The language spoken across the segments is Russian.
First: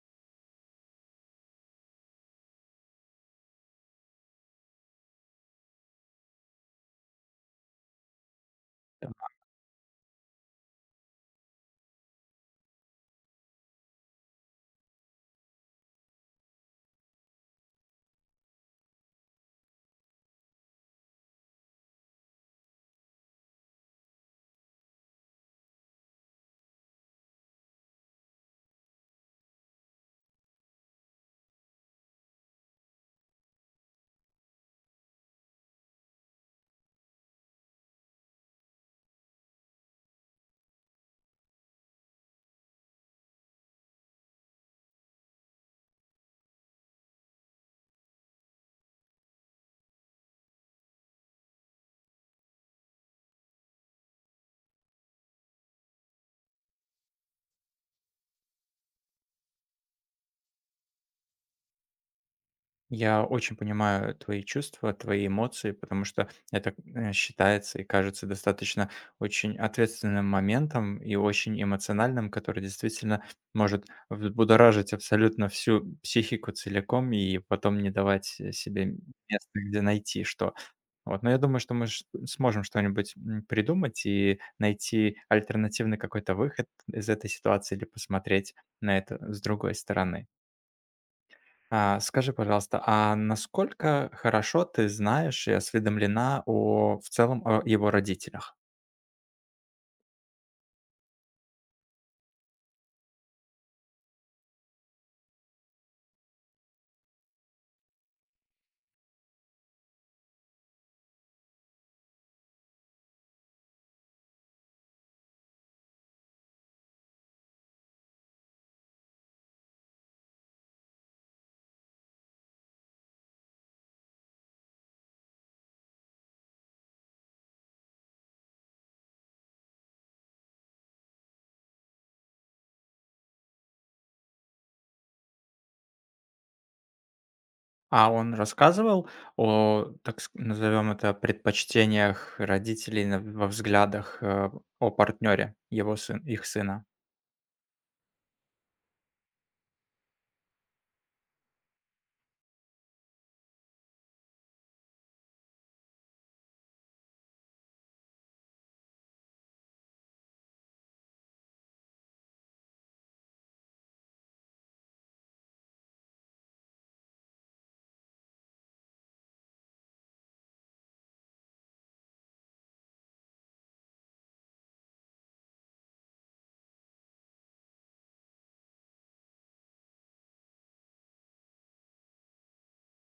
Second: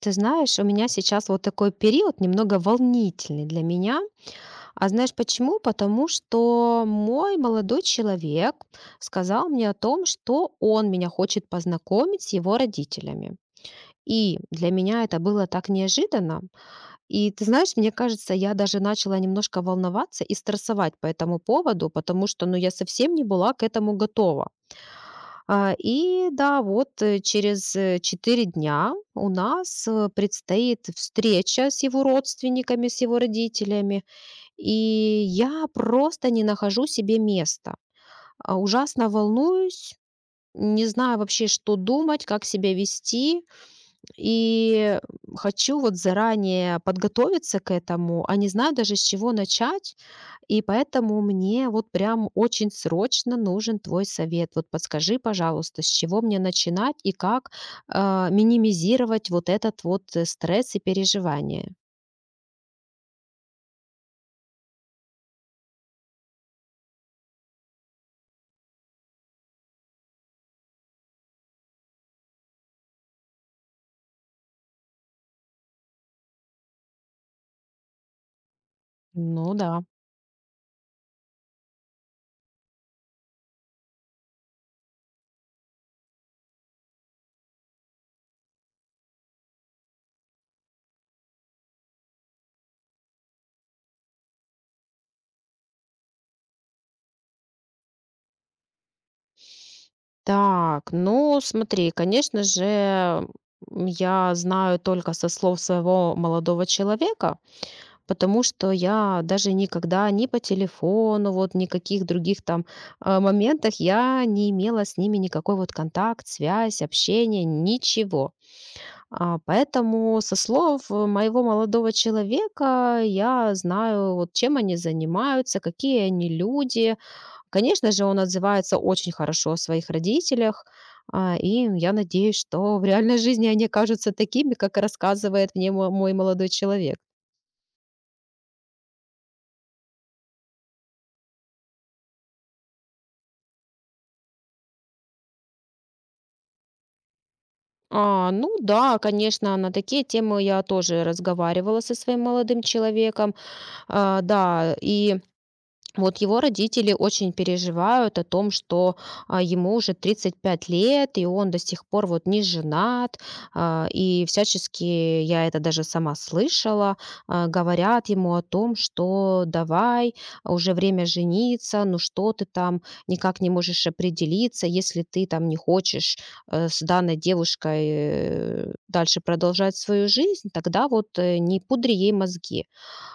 Ты знаешь, у меня сейчас вот такой период немного волнительный для меня. А знаешь почему? Потому что мой молодой человек Да. сказал мне о том, что он меня хочет познакомить с его родителями. И для меня это было так неожиданно. И ты знаешь, мне кажется, я даже начала немножко волноваться и стрессовать по этому поводу, потому что ну, я совсем не была к этому готова. А, и да, вот, через, 4 дня у нас, предстоит встреча с его родственниками, с его родителями, и я просто не нахожу себе места. А, ужасно волнуюсь, не знаю вообще, что думать, как себя вести. И хочу вот заранее подготовиться к этому, а не знаю даже, с чего начать. И поэтому мне вот прям очень срочно нужен твой совет. Вот подскажи, пожалуйста, с чего мне начинать и как минимизировать вот этот вот стресс и переживания. Я очень понимаю твои чувства, твои эмоции, потому что это считается и кажется достаточно очень ответственным моментом и очень эмоциональным, который действительно может взбудоражить абсолютно всю психику целиком и потом не давать себе места, Ну где да. найти что. Вот. Но я думаю, что мы сможем что-нибудь придумать и найти альтернативный какой-то выход из этой ситуации или посмотреть на это с другой стороны. Скажи, пожалуйста, а насколько хорошо ты знаешь и осведомлена о в целом о его родителях? Так, ну смотри, конечно же, я знаю только со слов своего молодого человека, потому что я даже никогда ни по телефону, вот никаких других там моментах я не имела с ними никакой вот контакт, связь, общение, ничего. А, поэтому со слов моего молодого человека я знаю, вот чем они занимаются, какие они люди. Конечно же, он отзывается очень хорошо о своих родителях. И я надеюсь, что в реальной жизни они окажутся такими, как рассказывает мне мой молодой человек. А он рассказывал о, так назовем это, предпочтениях родителей на во взглядах, о партнере его сын их сына? А, ну да, конечно, на такие темы я тоже разговаривала со своим молодым человеком. А, да, и вот его родители очень переживают о том, что ему уже 35 лет, и он до сих пор вот не женат, а, и всячески, я это даже сама слышала, говорят ему о том, что давай, уже время жениться, ну что ты там никак не можешь определиться, если ты там не хочешь с данной девушкой дальше продолжать свою жизнь, тогда вот не пудри ей мозги.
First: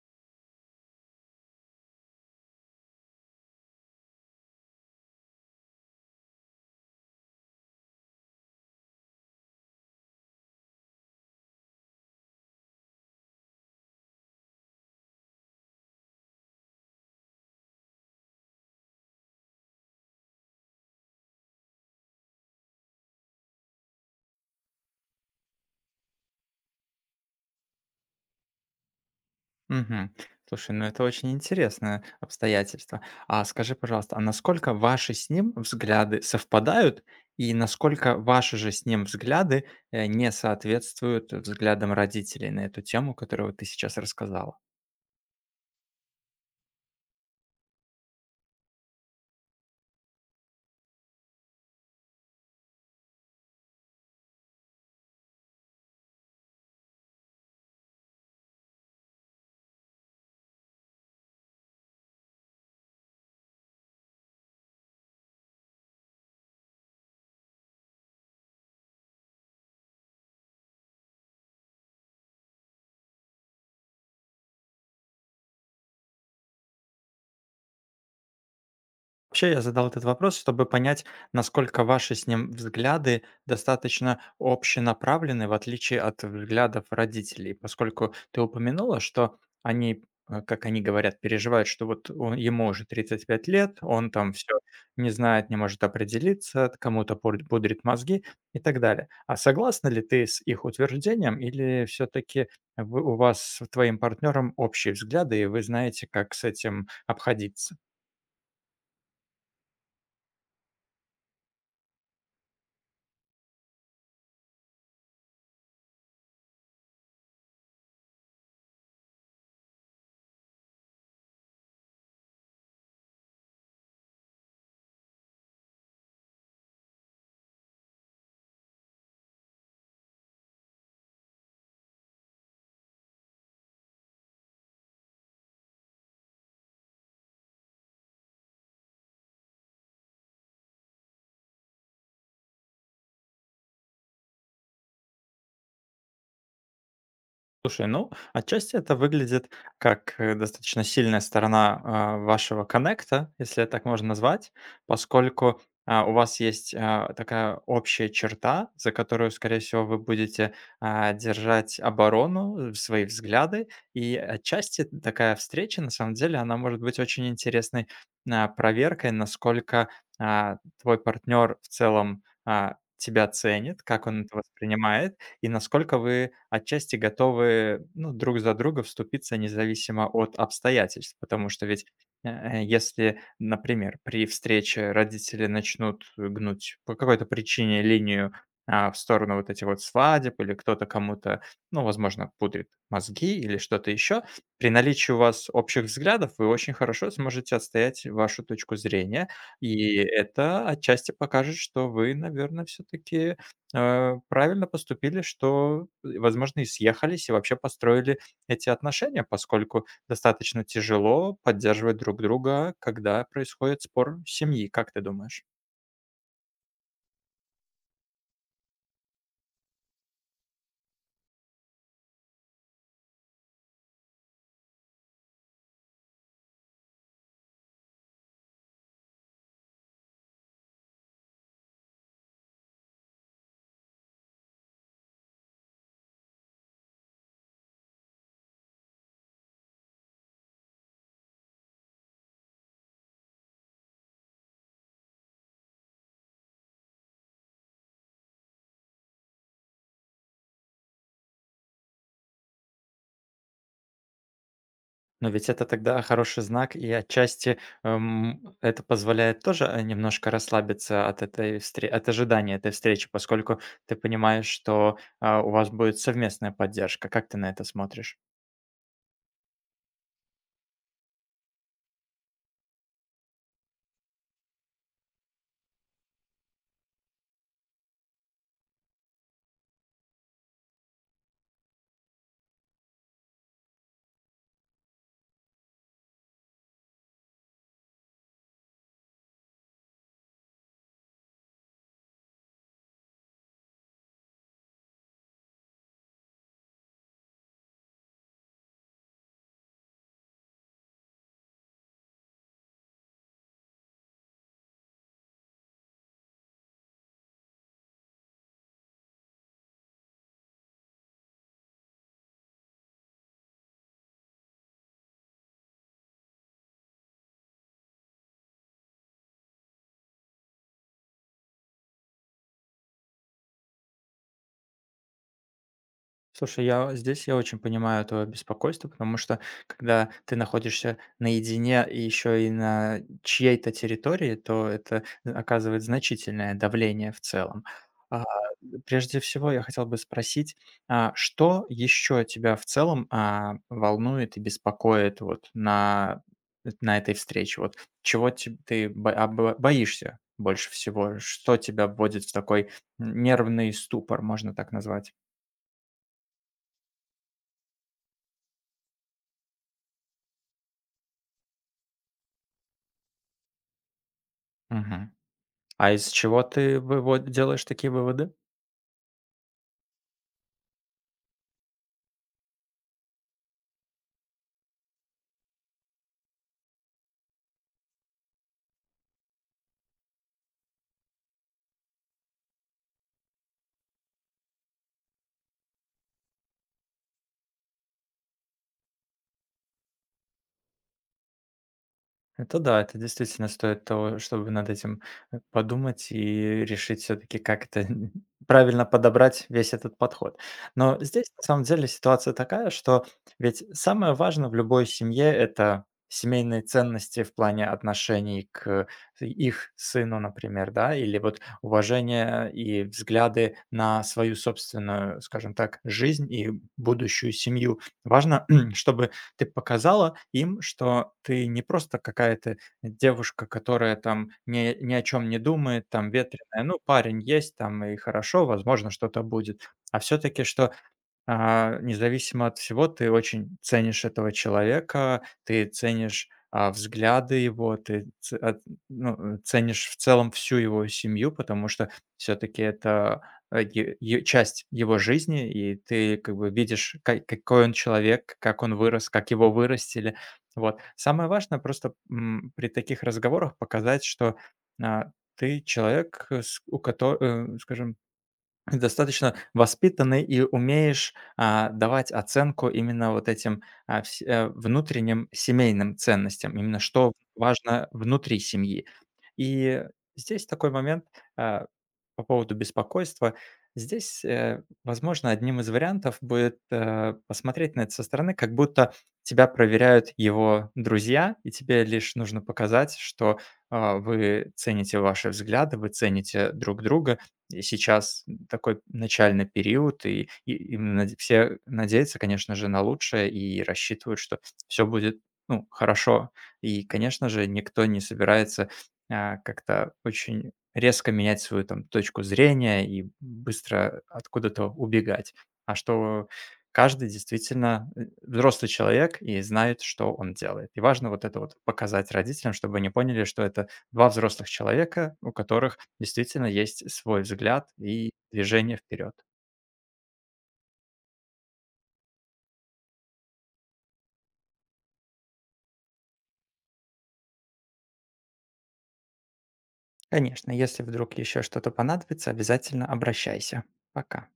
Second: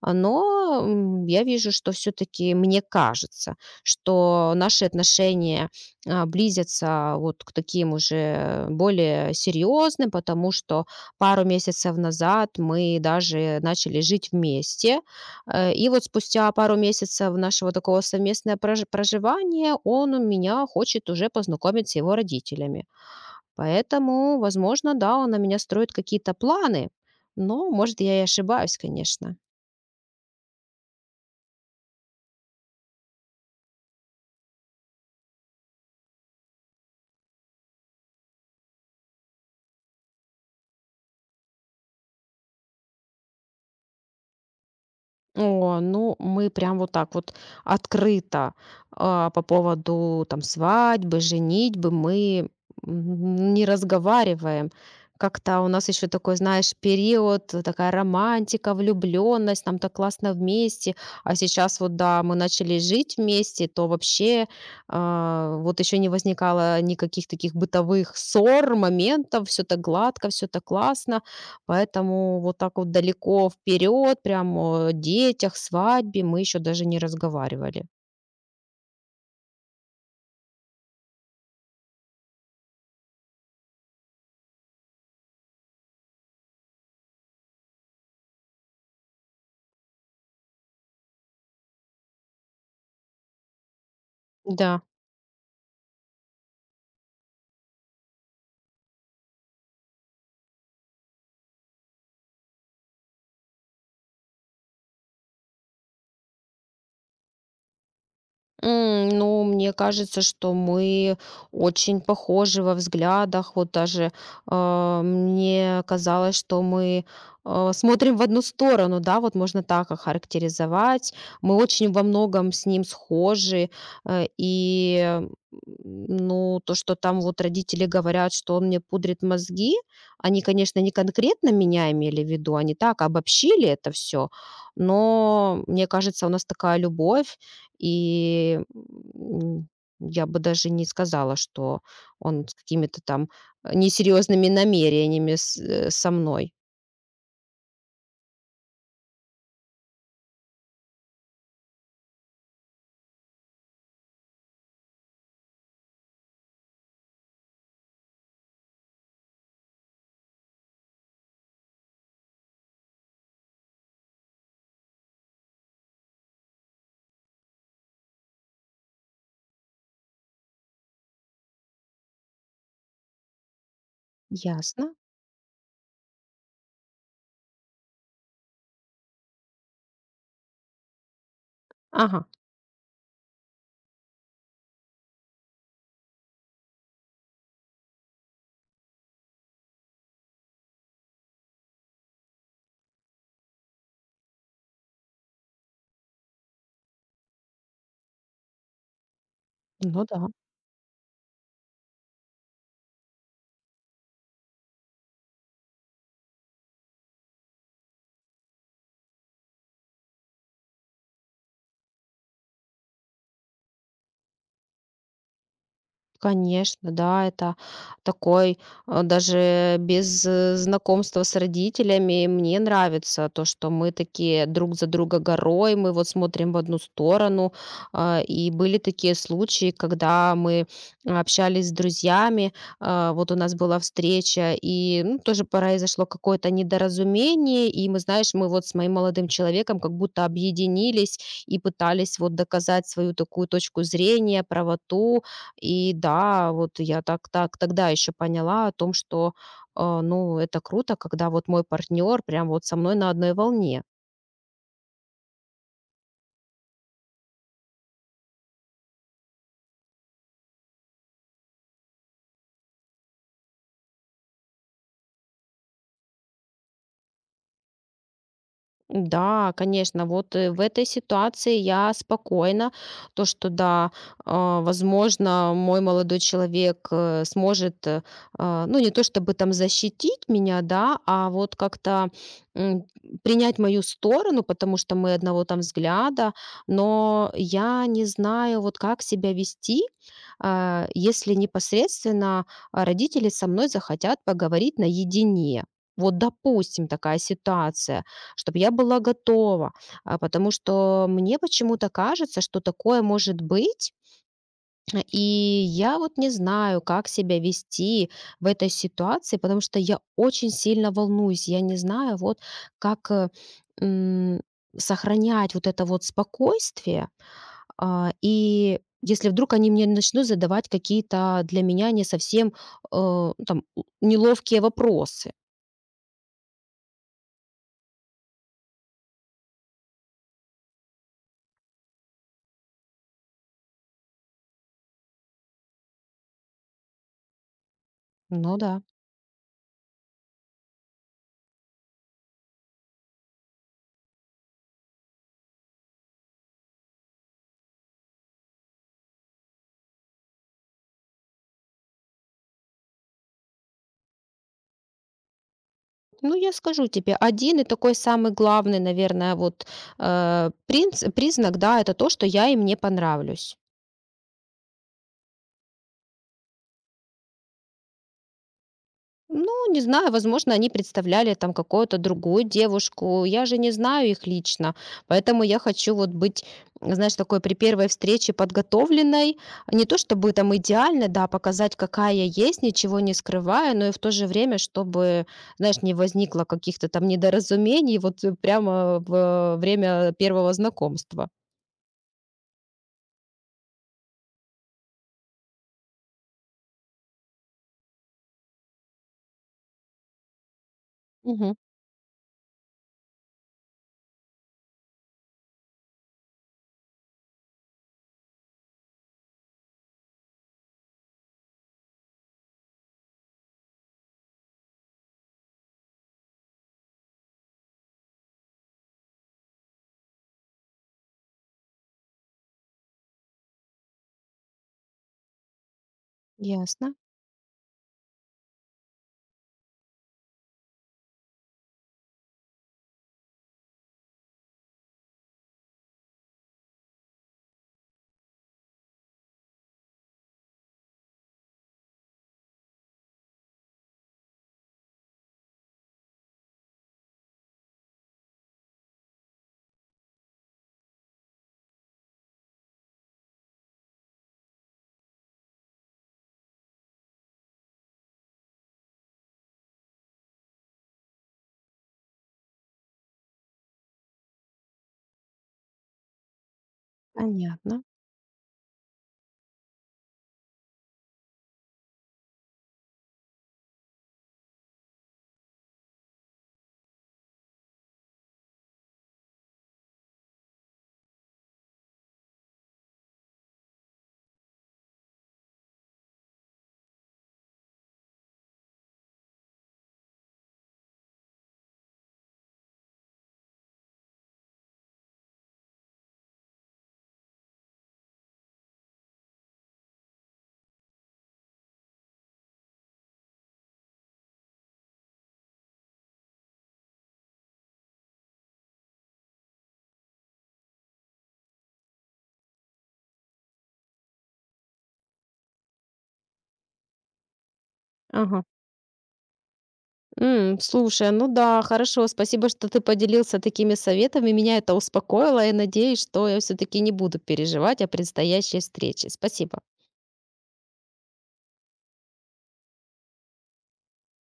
А, но, я вижу, что все таки мне кажется, что наши отношения, близятся вот к таким уже более серьезным, потому что пару месяцев назад мы даже начали жить вместе. Э, и вот спустя пару месяцев нашего такого совместного проживания он у меня хочет уже познакомить с его родителями. Поэтому, возможно, да, он на меня строит какие-то планы, но, может, я и ошибаюсь, конечно. Мгм. Слушай, ну это очень интересное обстоятельство. А скажи, пожалуйста, а насколько ваши с ним взгляды совпадают и насколько ваши же с ним взгляды не соответствуют взглядам родителей на эту тему, которую вот ты сейчас рассказала? О, ну, мы прям вот так вот открыто, а, по поводу там свадьбы, женитьбы мы, не разговариваем. Как-то у нас еще такой, знаешь, период, такая романтика, влюбленность, нам так классно вместе. А сейчас вот, да, мы начали жить вместе, то вообще, вот еще не возникало никаких таких бытовых ссор, моментов, все так гладко, все так классно. Поэтому вот так вот далеко вперед, прям о детях, свадьбе мы еще даже не разговаривали. Вообще, я задал этот вопрос, чтобы понять, насколько ваши с ним взгляды достаточно общенаправлены, в отличие от взглядов родителей, поскольку ты упомянула, что они, как они говорят, переживают, что ему уже 35 лет, он там все Да. не знает, не может определиться, пудрит мозги и так далее. А согласна ли ты с их утверждением или все-таки у вас с твоим партнером общие взгляды, и вы знаете, как с этим обходиться? Ну, мне кажется, что мы очень похожи во взглядах. Вот даже, мне казалось, что мы, смотрим в одну сторону, да, вот можно так охарактеризовать. Мы очень во многом с ним схожи, э, и, м, ну, то, что там вот родители говорят, что он мне пудрит мозги, они, конечно, не конкретно меня имели в виду, они так обобщили это все. Но, мне кажется, у нас такая любовь, и, м, я бы даже не сказала, что он с какими-то там, несерьезными намерениями со мной. Слушай, ну, отчасти это выглядит как достаточно сильная сторона вашего коннекта, если это так можно назвать, поскольку у вас есть такая общая черта, за которую, скорее всего, вы будете держать оборону, свои взгляды, и отчасти такая встреча, на самом деле, она может быть очень интересной проверкой, насколько твой партнер в целом тебя ценит, как он это Ясно. воспринимает, и насколько вы отчасти готовы, ну, друг за друга вступиться независимо от обстоятельств. Потому что ведь, Ага. Если, например, при встрече родители начнут гнуть по какой-то причине линию, в сторону вот этих вот свадеб или кто-то кому-то, ну, возможно, пудрит мозги или что-то еще, при наличии у вас общих взглядов вы очень хорошо сможете отстоять вашу точку зрения. И Ну да. это отчасти покажет, что вы, наверное, все-таки правильно поступили, что, возможно, и съехались, и вообще построили эти отношения, поскольку достаточно тяжело поддерживать друг друга, когда происходит спор семьи. Как ты думаешь? Конечно, да, это такой, а, даже без, знакомства с родителями мне нравится то, что мы такие друг за друга горой, мы вот смотрим в одну сторону. А, и были такие случаи, когда мы общались с друзьями, вот у нас была встреча, и, ну, тоже произошло какое-то недоразумение, и мы, знаешь, мы вот с моим молодым человеком как будто объединились и пытались вот доказать свою такую точку зрения, правоту, и да, вот я так тогда еще поняла о том, что, ну, это круто, когда вот мой партнер прям вот со мной на одной волне. Но ведь это тогда хороший знак, и отчасти это позволяет тоже немножко расслабиться от от ожидания этой встречи, поскольку ты понимаешь, что у вас будет совместная поддержка. Как ты на это смотришь? Да, конечно, вот в этой ситуации я спокойна, то, что да, а, возможно, мой молодой человек ну, не то чтобы там защитить меня, да, а вот как-то м, принять мою сторону, потому что мы одного там взгляда, но я не знаю, вот как себя вести, если непосредственно родители со мной захотят поговорить наедине. Вот, допустим, такая ситуация, чтобы я была готова, а, потому что мне почему-то кажется, что такое может быть, и я вот не знаю, как себя вести в этой ситуации, потому что я очень сильно волнуюсь, я не знаю, как э, м, сохранять вот это вот спокойствие, и если вдруг они мне начнут задавать какие-то для меня не совсем ну, там неловкие вопросы. Слушай, я здесь я очень понимаю твое беспокойство, потому что когда ты находишься наедине и еще и на чьей-то территории, то это оказывает значительное давление в целом. А, Ну да. Прежде всего, я хотел бы спросить, что еще тебя в целом волнует и беспокоит на этой встрече? Вот чего ты боишься больше всего? Что тебя вводит в такой нервный ступор, можно так назвать? Ну, я скажу тебе, один и такой самый главный, наверное, вот, э, принц признак, да, это то, что я им не понравлюсь. Мгм. А из чего ты вывод делаешь такие выводы? Ну, не знаю, возможно, они представляли там какую-то другую девушку. Я же не знаю их лично, поэтому я хочу вот быть, знаешь, такой при первой встрече подготовленной. Не то чтобы там идеально, да, показать, какая я есть, ничего не скрывая, но и в то же время, чтобы, знаешь, не возникло каких-то там недоразумений вот, прямо во время первого знакомства. Это да, это действительно стоит того, чтобы над этим, подумать и решить все таки как это правильно подобрать весь этот подход. Но здесь на Мгм. самом деле ситуация такая, что ведь самое важное в любой семье — это семейные ценности в плане отношений к их сыну, например, да, или вот уважение и взгляды на свою собственную, скажем так, жизнь и будущую семью. Важно, чтобы ты показала им, что ты не просто какая-то девушка, которая там ни о чем не думает, там ветреная. Ну, Ясно. парень есть там и хорошо, возможно, что-то будет. А все таки что независимо от всего, ты очень ценишь этого человека, ты ценишь, взгляды его, ты ц от ну, ценишь в целом всю его семью, потому что все таки это, а, е е часть его жизни, и ты как бы видишь, ка какой он человек, как он вырос, как его вырастили. Вот. Самое важное просто, при таких разговорах показать, что, а, ты человек, э, с у которого, скажем, достаточно воспитанный и умеешь, давать оценку именно вот этим, внутренним семейным ценностям, именно что Понятно. важно внутри семьи. И здесь такой момент, а, по поводу беспокойства. Здесь, возможно, одним из вариантов будет, посмотреть на это со стороны, как будто тебя проверяют его друзья, и тебе лишь нужно показать, что, вы цените ваши взгляды, вы цените друг друга. И сейчас такой начальный период, и наде все надеются, конечно же, на лучшее и рассчитывают, что все будет, ну, хорошо. И, конечно же, никто не собирается, как-то очень резко менять свою там точку зрения и быстро откуда-то убегать. А что каждый действительно, взрослый человек и знает, что он делает. И важно вот это вот показать родителям, чтобы они поняли, что это два взрослых человека, у которых действительно есть свой взгляд и Ага. движение вперед. Слушай, ну да, хорошо. Спасибо, что ты поделился такими советами. Меня это успокоило, и надеюсь, что я все-таки не буду переживать о предстоящей встрече. Спасибо. Конечно, если вдруг еще что-то понадобится, обязательно обращайся. Пока.